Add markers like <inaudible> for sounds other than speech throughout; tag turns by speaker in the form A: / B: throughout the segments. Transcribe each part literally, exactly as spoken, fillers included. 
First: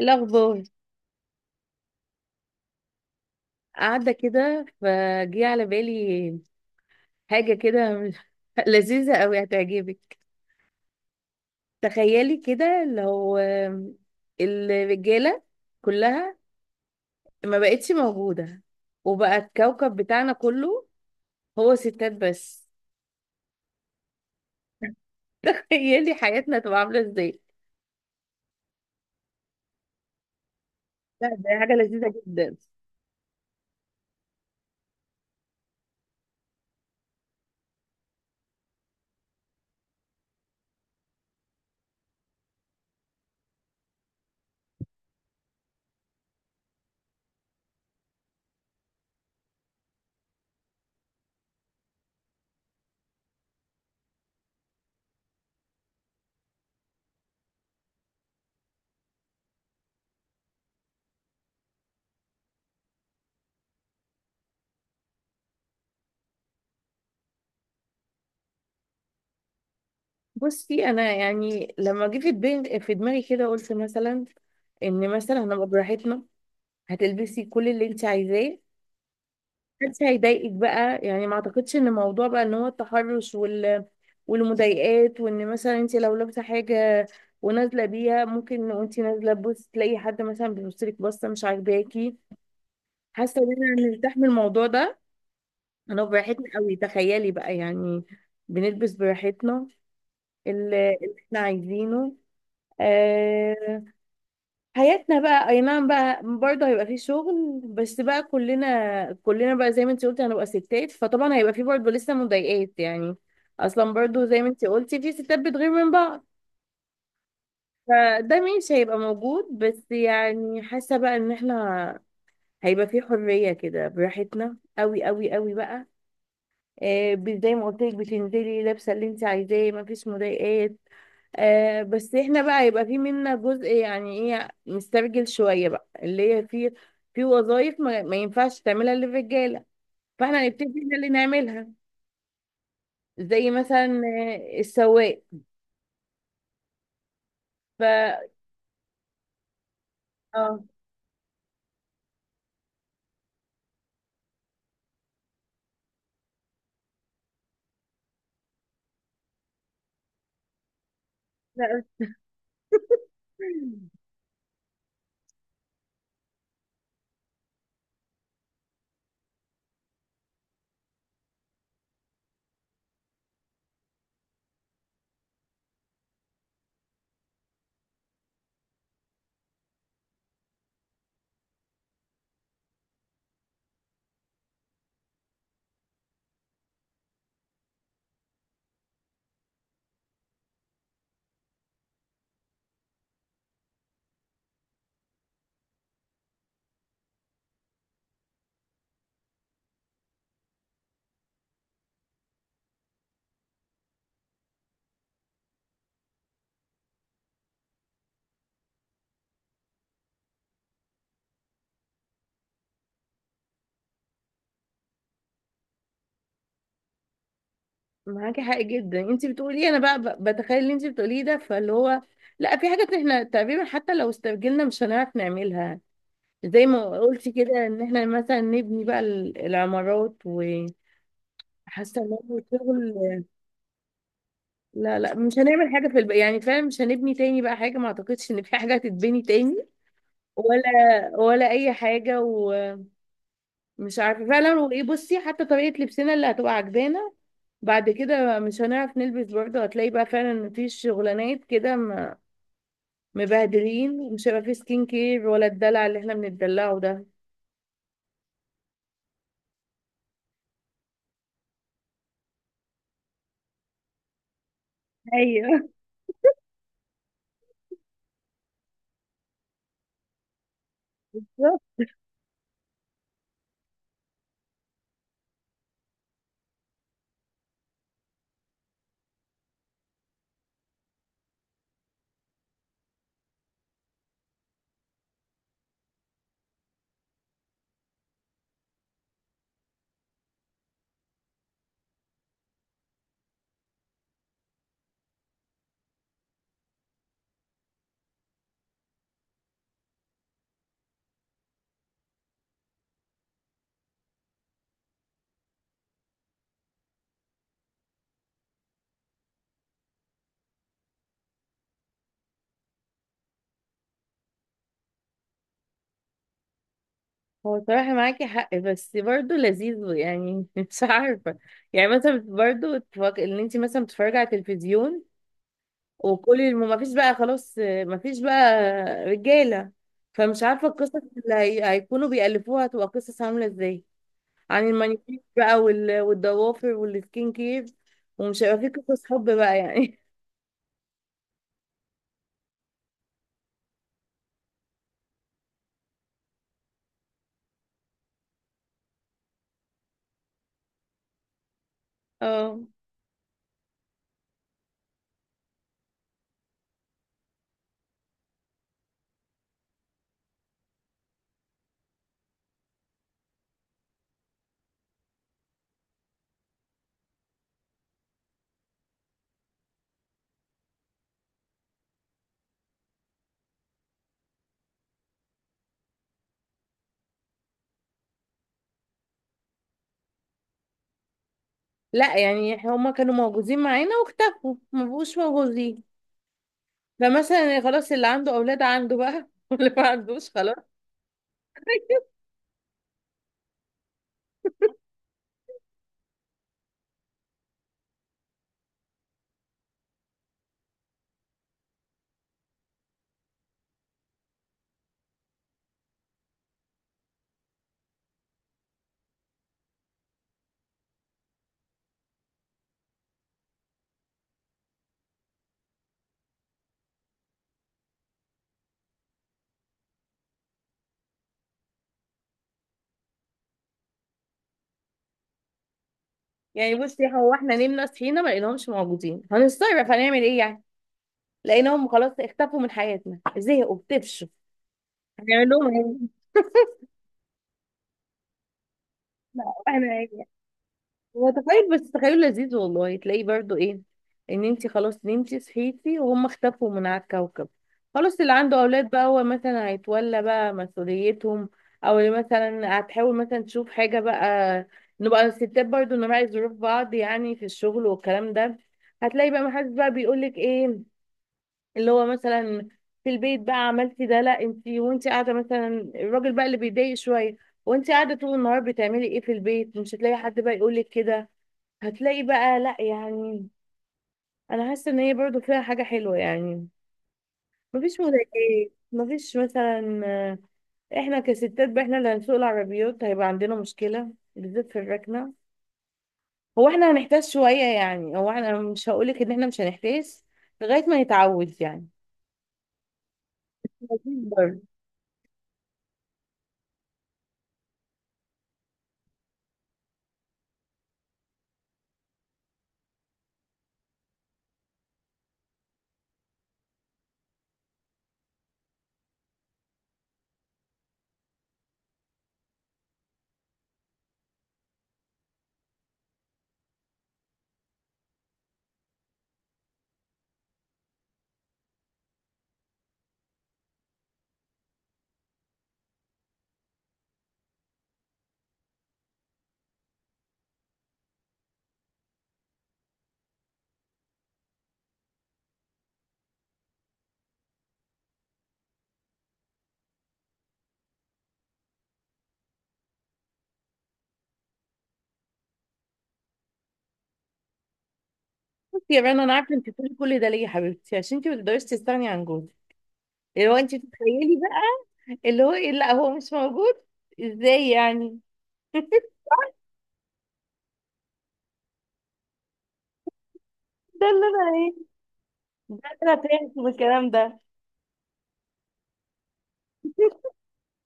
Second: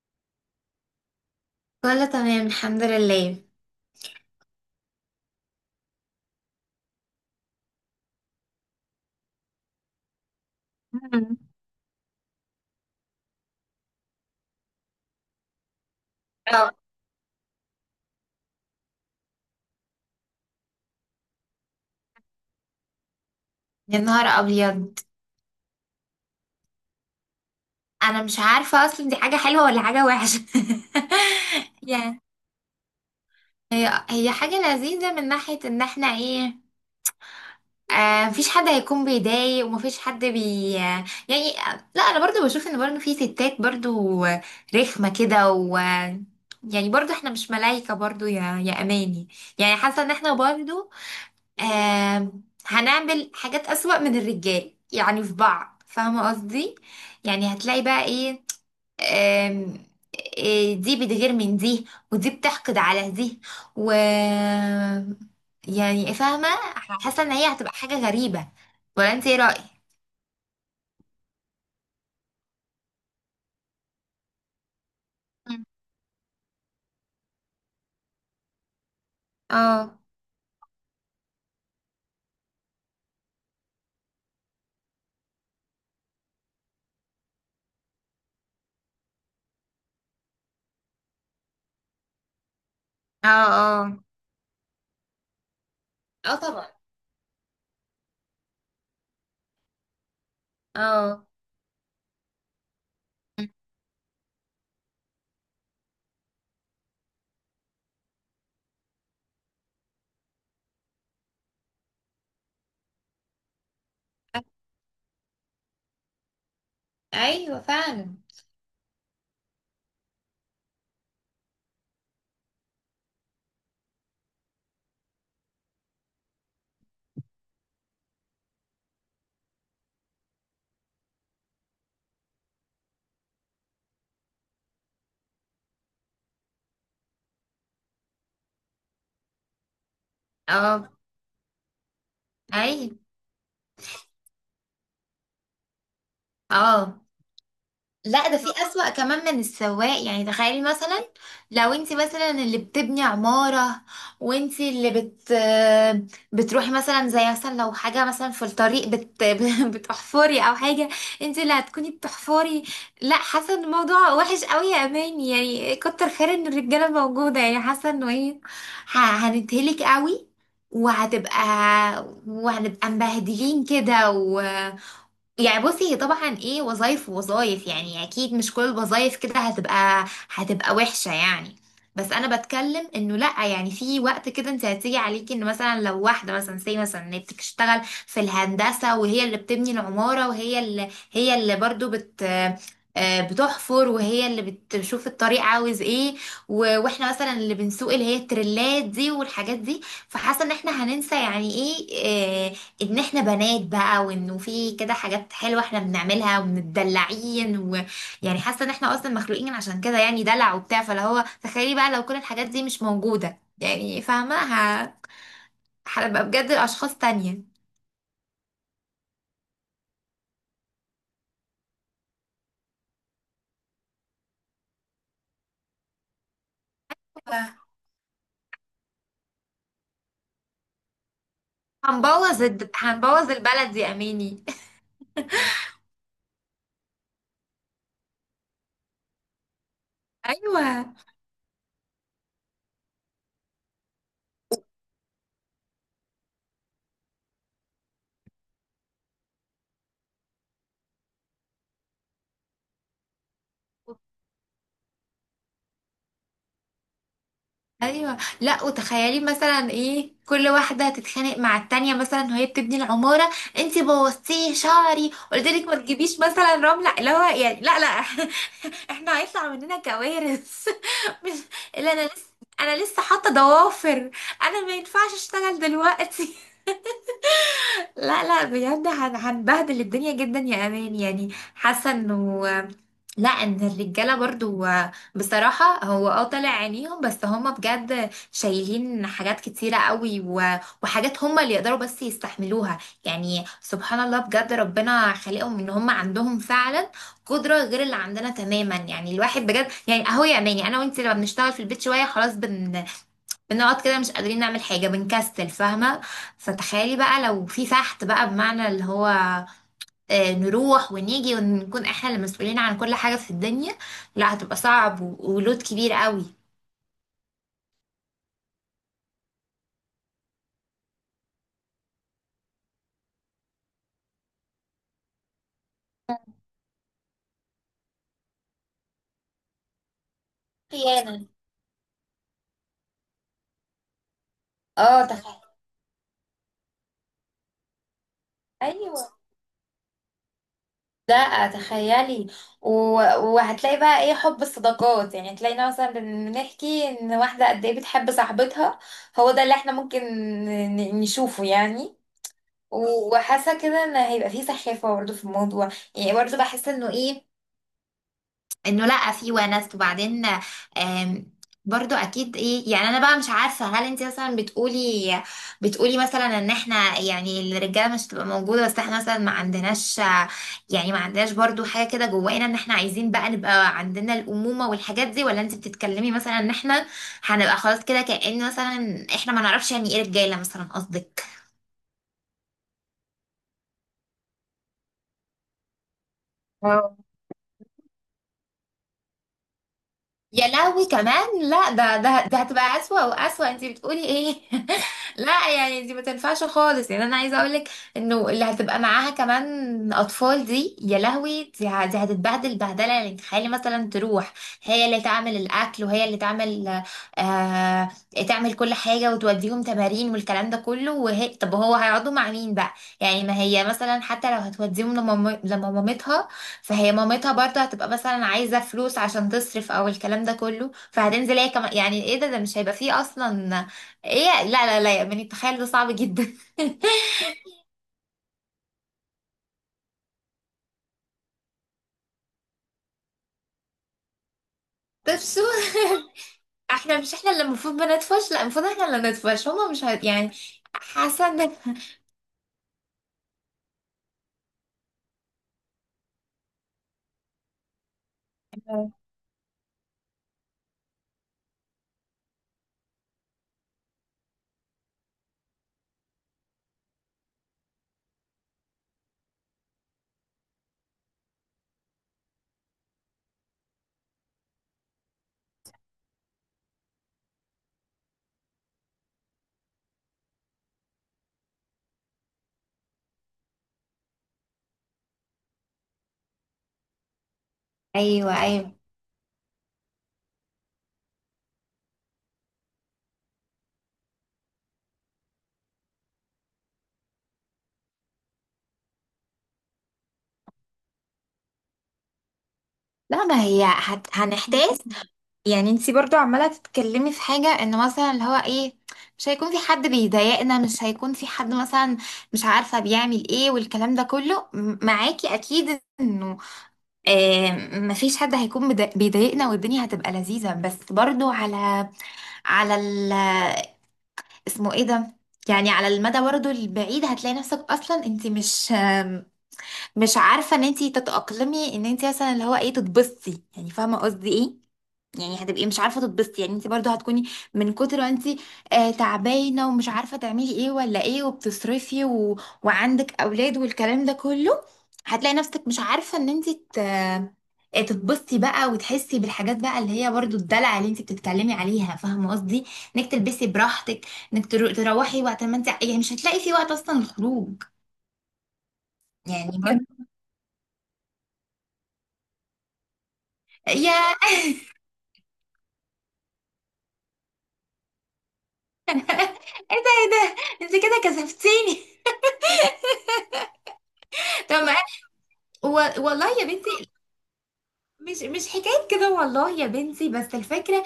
A: الأخبار.
B: كله تمام الحمد لله.
A: قاعدة كده فجي على بالي حاجة كده مش- <laughs> لذيذة أوي هتعجبك.
B: مم.
A: تخيلي كده لو الرجالة كلها
B: أو.
A: ما بقتش موجودة، وبقى الكوكب بتاعنا كله هو ستات بس.
B: يا نهار ابيض.
A: <laughs> تخيلي حياتنا تبقى عاملة ازاي.
B: انا مش عارفه اصلا دي حاجه حلوه ولا حاجه وحشه،
A: لا دي حاجة
B: <laughs>
A: لذيذة
B: يعني.
A: جدا.
B: هي هي حاجه لذيذه من ناحيه ان احنا ايه. آه مفيش حد هيكون بيضايق، ومفيش حد بي آه، يعني آه، لا، انا برضو بشوف ان برضو في ستات برضو آه، رخمه كده، و آه، يعني برضو احنا مش ملايكه برضو يا يا اماني. يعني حاسه ان احنا برضو آم، هنعمل حاجات أسوأ من الرجال، يعني في بعض، فاهمة قصدي. يعني هتلاقي بقى ايه آم، إيه دي بتغير من دي، ودي بتحقد على دي، و يعني فاهمة. حاسة ان هي هتبقى حاجة غريبة، ولا انت ايه رأيك؟
A: بصي أنا يعني لما جه في دماغي في دماغي كده قلت مثلا إن مثلا
B: مم.
A: هنبقى براحتنا. هتلبسي كل اللي انت عايزاه،
B: اه
A: محدش هيضايقك بقى. يعني ما اعتقدش ان موضوع بقى ان هو التحرش وال والمضايقات، وان مثلا انت لو لابسه حاجه ونازله بيها ممكن وانت نازله تبص تلاقي حد مثلا بيبص لك بصه مش عاجباكي.
B: اه.
A: حاسه ان انا
B: اه
A: مرتاح من الموضوع ده. انا
B: اه
A: براحتنا
B: طبعا.
A: قوي، تخيلي بقى يعني. بنلبس براحتنا ال- اللي
B: اه.
A: احنا عايزينه.
B: مم.
A: آه. حياتنا بقى اي نعم بقى برضه هيبقى فيه شغل، بس بقى كلنا كلنا بقى زي ما انت قلتي هنبقى ستات، فطبعا هيبقى فيه برضه لسه مضايقات يعني. اصلا برضه زي ما انت قلتي في ستات بتغير من بعض،
B: ايوه فعلا.
A: فده مش هيبقى موجود. بس يعني حاسه بقى ان احنا هيبقى فيه حريه كده براحتنا قوي قوي قوي بقى. آه، ب- زي ما قلت لك بتنزلي لابسه اللي انت عايزاه، مفيش مضايقات. آه بس احنا بقى يبقى في منا جزء يعني ايه مستعجل شوية بقى، اللي هي في في وظائف ما, ما ينفعش تعملها الا الرجالة، فاحنا هنبتدي
B: اه
A: احنا اللي نعملها.
B: ايوه
A: زي مثلا آه، السواق.
B: اه.
A: ف اه
B: لا ده في أسوأ كمان من السواق، يعني تخيلي
A: <clears throat>
B: مثلا لو انت مثلا اللي بتبني عمارة، وانت اللي بت بتروحي مثلا، زي مثلا لو حاجة مثلا في الطريق بت <laughs> بتحفري او حاجة. انت اللي
A: لا،
B: هتكوني بتحفري. لا حاسة ان الموضوع وحش قوي يا اماني، يعني كتر خير ان الرجالة موجودة، يعني حاسة انه ايه، ه- هنتهلك قوي، وهتبقى وهنبقى مبهدلين كده. يعني بصي هي طبعا ايه وظايف ووظايف، يعني اكيد مش كل الوظايف كده هتبقى هتبقى وحشة يعني. بس انا بتكلم انه لا، يعني في وقت كده انت هتيجي عليكي ان مثلا لو واحدة مثلا، سي مثلا، إن هي بتشتغل في الهندسة، وهي اللي بتبني العمارة، وهي اللي هي اللي برضو بت آه، بتحفر، وهي اللي بتشوف الطريق عاوز ايه، و- واحنا مثلا اللي بنسوق، اللي هي التريلات دي والحاجات دي. فحاسه ان احنا هننسى يعني ايه، آه، ان احنا بنات بقى، وانه في كده حاجات حلوه احنا بنعملها ومتدلعين، ويعني حاسه ان احنا اصلا مخلوقين عشان كده، يعني دلع وبتاع، فاللي هو تخيلي بقى لو كل الحاجات دي مش موجوده، يعني فاهمه ه- هنبقى بجد اشخاص تانية.
A: معاكي حق جدا انت بتقولي. انا بقى ب- بتخيل اللي انت بتقوليه ده، فاللي هو لا في حاجات احنا تقريبا حتى لو استعجلنا مش هنعرف نعملها. زي ما قلتي كده
B: ف-
A: ان احنا مثلا نبني بقى ال- العمارات، وحاسه ان هو
B: هنبوظ الد...
A: شغل.
B: هنبوظ البلد يا اميني.
A: لا لا مش هنعمل حاجة في الب... يعني فعلا مش هنبني تاني بقى حاجة، ما اعتقدش ان في حاجة هتتبني تاني.
B: <laughs>
A: ولا
B: ايوه
A: ولا اي حاجة. ومش عارفة فعلا. وايه بصي حتى طريقة لبسنا اللي هتبقى عجبانا بعد كده مش هنعرف نلبس برضه. هتلاقي بقى فعلا ان في شغلانات كده م- مبهدلين، مش هيبقى في سكين كير ولا الدلع اللي احنا بنتدلعه ده.
B: ايوه. لا وتخيلي مثلا ايه كل واحده تتخانق مع التانية، مثلا وهي بتبني العماره: انتي بوظتيه شعري، قلت لك
A: ايوه
B: ما تجيبيش مثلا رمله اللي هو، يعني لا لا <laughs> احنا هيطلع مننا كوارث <laughs> مش
A: بالظبط.
B: اللي انا لسه انا لسه حاطه ضوافر. انا ما ينفعش اشتغل دلوقتي. لا لا بجد هن- هنبهدل الدنيا جدا يا امان يعني. حاسه انه، لا ان الرجاله برضو بصراحه، هو اه طالع عينيهم، بس هما بجد شايلين حاجات كتيره قوي، و- وحاجات هما اللي يقدروا بس يستحملوها. يعني سبحان الله، بجد ربنا خلقهم ان هما عندهم فعلا قدره غير اللي عندنا تماما. يعني الواحد بجد، يعني اهو يا اماني، انا وانت لما بنشتغل في البيت شويه خلاص بن بنقعد كده مش قادرين نعمل حاجة، بنكسل، فاهمة. فتخيلي بقى لو في فحت بقى، بمعنى اللي هو آه، نروح ونيجي، ونكون احنا اللي مسؤولين عن كل حاجة في الدنيا. لا هتبقى صعب، و- ولود كبير قوي.
A: هو صراحة معاكي حق بس برضه لذيذ يعني. <laughs> مش عارفة يعني مثلا برضه تفك... ان انت مثلا بتتفرجي على التلفزيون وكل الم... ما فيش بقى خلاص، ما فيش بقى رجاله، فمش عارفه القصص
B: خيانة.
A: اللي هي... هيكونوا بيألفوها هتبقى قصص عامله ازاي. عن
B: اه
A: المانيكير
B: تخيل.
A: بقى وال... والضوافر والسكين كير، ومش هيبقى في
B: ايوه
A: قصص حب بقى يعني.
B: لا تخيلي، و... وهتلاقي بقى ايه حب الصداقات، يعني تلاقينا مثلا بن- بنحكي ان واحدة قد ايه بتحب صاحبتها. هو ده اللي احنا ممكن ن- نشوفه يعني.
A: <laughs> اه.
B: و- وحاسه كده ان هيبقى فيه سخافه برضه في الموضوع، يعني برضه بحس انه ايه، انه لا في ونس، وبعدين آم، برضو اكيد ايه. يعني انا بقى مش عارفه، هل انت مثلا بتقولي بتقولي مثلا ان احنا يعني الرجاله مش هتبقى موجوده، بس احنا مثلا ما عندناش، يعني ما عندناش برضو حاجه كده جوانا ان احنا عايزين بقى نبقى عندنا الامومه والحاجات دي، ولا انت بتتكلمي مثلا ان احنا هنبقى خلاص كده كأن مثلا احنا ما نعرفش يعني ايه رجاله مثلا قصدك؟
A: لا يعني هما كانوا موجودين معانا واختفوا، ما بقوش موجودين. فمثلا خلاص اللي عنده اولاد عنده بقى. <laughs> واللي ما عندوش
B: يا
A: خلاص.
B: لهوي كمان، لا ده ده ده هتبقى أسوأ وأسوأ، انت بتقولي ايه؟ <laughs> لا يعني دي ما تنفعش خالص، يعني انا عايزه اقولك انه اللي هتبقى معاها كمان اطفال دي يا لهوي، دي, ه- دي هتتبهدل بهدله، يعني تخيلي مثلا تروح هي اللي تعمل الاكل، وهي اللي تعمل آه تعمل كل حاجه، وتوديهم تمارين والكلام ده كله، وهي طب هو هيقعدوا مع مين بقى؟ يعني ما هي مثلا حتى لو هتوديهم لمام- لمامتها، فهي مامتها برضه هتبقى مثلا عايزة فلوس عشان تصرف او الكلام ده كله، فهتنزل هي كمان، يعني ايه، ده ده مش هيبقى فيه اصلا. ايه لا لا لا، يعني تخيل ده صعب جدا <laughs>
A: يعني بصي هو احنا نمنا صحينا ما لقيناهمش موجودين، هنستغرب، هنعمل ايه يعني. لقيناهم خلاص اختفوا من حياتنا، زهقوا بتفشوا،
B: طب شو
A: هنعملهم ايه.
B: <laughs> احنا مش احنا اللي المفروض بندفش، لا المفروض احنا اللي
A: لا
B: ندفش، هما مش
A: احنا
B: هت...
A: يعني
B: يعني.
A: هو
B: حسن.
A: تخيل، بس تخيل لذيذ والله، تلاقيه برضو ايه. ان انت خلاص نمتي صحيتي وهم اختفوا من على الكوكب، خلاص اللي عنده اولاد بقى هو مثلا هيتولى بقى مسؤوليتهم، او اللي مثلا هتحاول مثلا تشوف حاجة بقى. نبقى الستات برضو نراعي ظروف بعض يعني في الشغل والكلام ده. هتلاقي بقى محدش بقى بيقولك ايه اللي هو مثلا في البيت بقى عملتي ده، لا انت وانت قاعده مثلا، الراجل بقى اللي بيتضايق شويه وانت قاعده طول النهار بتعملي ايه في البيت. مش هتلاقي حد بقى يقولك كده. هتلاقي بقى لا يعني. انا حاسه ان هي برضو فيها حاجه حلوه يعني. مفيش
B: ايوه
A: مضايقات،
B: ايوه.
A: مفيش مثلا آه، احنا كستات بقى احنا اللي هنسوق العربيات. هيبقى عندنا مشكله بالذات في الركنه، هو احنا هنحتاج شويه يعني، هو احنا مش هقولك ان احنا مش هنحتاج لغايه ما نتعود يعني.
B: لا ما هي هت...
A: لذيذ برضه.
B: هنحتاج، يعني انتي برضو عمالة تتكلمي في حاجة ان مثلا اللي هو ايه، مش هيكون في حد بيضايقنا، مش هيكون في حد مثلا مش عارفة بيعمل ايه والكلام ده كله، م- معاكي اكيد انه آه مفيش حد هيكون بدا- بيضايقنا، والدنيا هتبقى لذيذة. بس برضو على على ال اسمه ايه ده، يعني على المدى برضو البعيد هتلاقي نفسك اصلا انتي مش آم، مش عارفة ان انتي تتأقلمي ان انتي مثلا اللي هو ايه تتبسطي، يعني فاهمة قصدي ايه. يعني هتبقي مش عارفه تتبسطي، يعني انت برضو هتكوني من كتر ما انت آه تعبانه ومش عارفه تعملي ايه ولا ايه، وبتصرفي، و... وعندك اولاد والكلام ده كله. هتلاقي نفسك مش عارفه ان انت ت... آه، تتبسطي بقى، وتحسي بالحاجات بقى اللي هي برضو الدلع اللي انت بتتكلمي عليها، فاهمه قصدي؟ انك تلبسي براحتك، انك ترو... تروحي وقت ما انت، يعني مش هتلاقي في وقت اصلا الخروج.
A: بصي يا رنا انا
B: يعني
A: عارفه
B: <laughs>
A: انت بتقولي
B: برضو
A: كل ده ليه يا حبيبتي، عشان انت ما تقدريش تستغني عن جوزك. اللي هو انت
B: يا،
A: بتتخيلي بقى اللي هو ايه لا هو مش موجود، ازاي يعني. <laughs>
B: ايه ده ايه ده، انت كده كسفتيني.
A: ده اللي
B: <laughs>
A: انا
B: طب
A: ايه،
B: ما- و...
A: ده اللي انا
B: والله يا
A: فهمته من
B: بنتي،
A: الكلام ده.
B: مش مش حكاية كده والله يا بنتي،
A: <laughs>
B: بس الفكرة.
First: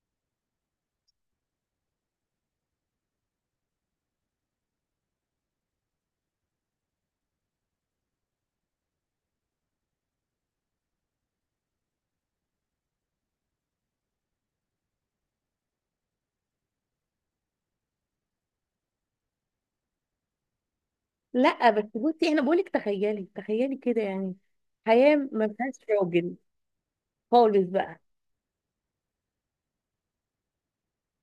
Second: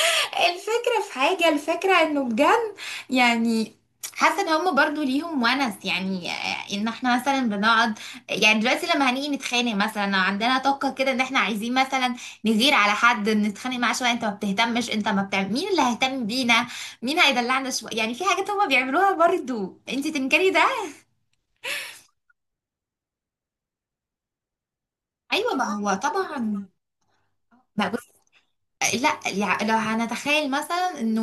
B: <laughs> الفكرة في حاجة، الفكرة انه بجد، يعني حاسة ان هم برضو ليهم ونس، يعني آه، ان احنا مثلا بنقعد. يعني دلوقتي لما هنيجي نتخانق مثلا لو عندنا طاقة كده ان احنا عايزين مثلا نغير على حد، نتخانق معاه شوية، انت ما بتهتمش، انت ما بتعمل، مين اللي هيهتم بينا؟ مين هيدلعنا شوية؟ يعني في حاجات هم بيعملوها برضو، انت تنكري ده.
A: لا بس بصي انا بقولك تخيلي، تخيلي كده يعني حياه ما
B: ايوه ما
A: فيهاش
B: هو
A: راجل
B: طبعا.
A: خالص
B: ما
A: بقى.
B: لا يع- لو هنتخيل مثلا انه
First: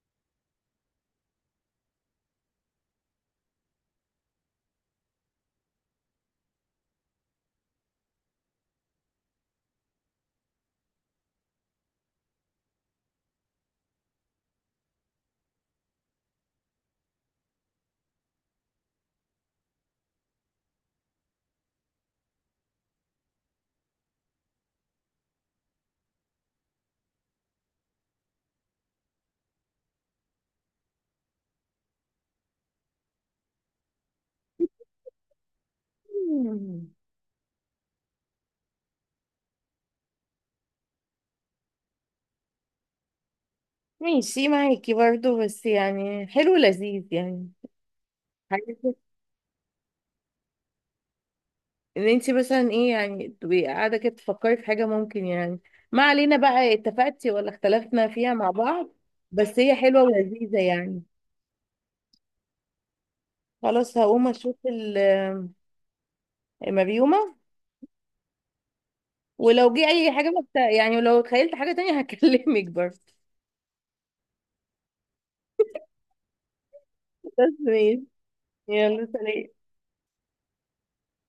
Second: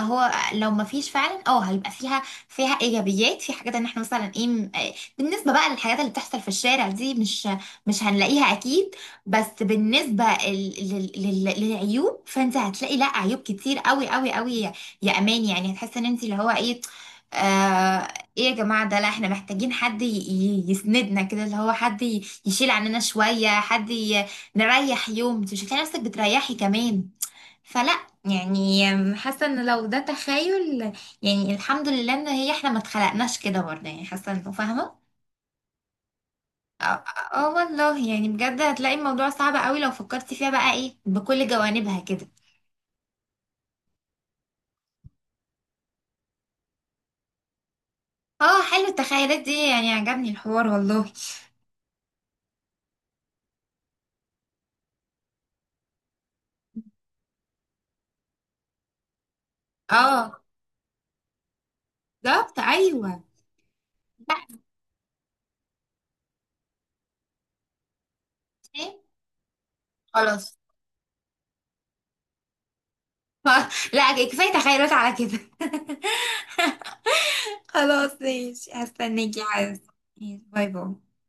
B: هو لو ما فيش فعلا، اه هيبقى فيها فيها ايجابيات في حاجات، ان احنا مثلا ايه م- آه، بالنسبه بقى للحاجات اللي بتحصل في الشارع دي، مش مش هنلاقيها اكيد. بس بالنسبه ال- لل- لل- للعيوب، فانت هتلاقي لا عيوب كتير قوي قوي قوي، يا يا امان يعني. هتحس ان انت اللي هو ايه آه ايه يا جماعه ده، لا احنا محتاجين حد ي- ي- يسندنا كده، اللي هو حد ي- يشيل عننا شويه، حد نريح يوم، انت مش هتلاقي نفسك بتريحي كمان. فلا يعني، حاسه ان لو ده تخيل، يعني الحمد لله ان هي احنا ما اتخلقناش كده برضه، يعني حاسه انه، فاهمه. اه.
A: مم.
B: آه والله، يعني بجد هتلاقي الموضوع صعب قوي لو فكرتي فيها بقى ايه بكل جوانبها كده.
A: ماشي معاكي برضو، بس يعني حلو لذيذ يعني
B: اه
A: حاجة
B: حلو التخيلات دي، يعني عجبني الحوار والله.
A: ان انت مثلا ايه يعني تبقي قاعده كده تفكري في حاجه ممكن يعني. ما علينا بقى اتفقتي ولا اختلفنا فيها مع بعض، بس هي حلوه
B: اه
A: ولذيذه يعني.
B: بالظبط ايوه.
A: خلاص هقوم
B: لا.
A: اشوف ال- المريومه.
B: إيه؟
A: ولو جه اي حاجه بقى
B: خلاص.
A: بتاع- يعني ولو تخيلت حاجه تانية <laughs> هكلمك برضه.
B: <laughs> لا كفايه تخيلات على كده <laughs>
A: بس ماشي.
B: خلاص ماشي
A: يلا
B: هستناكي
A: سلام.
B: عايز. باي باي.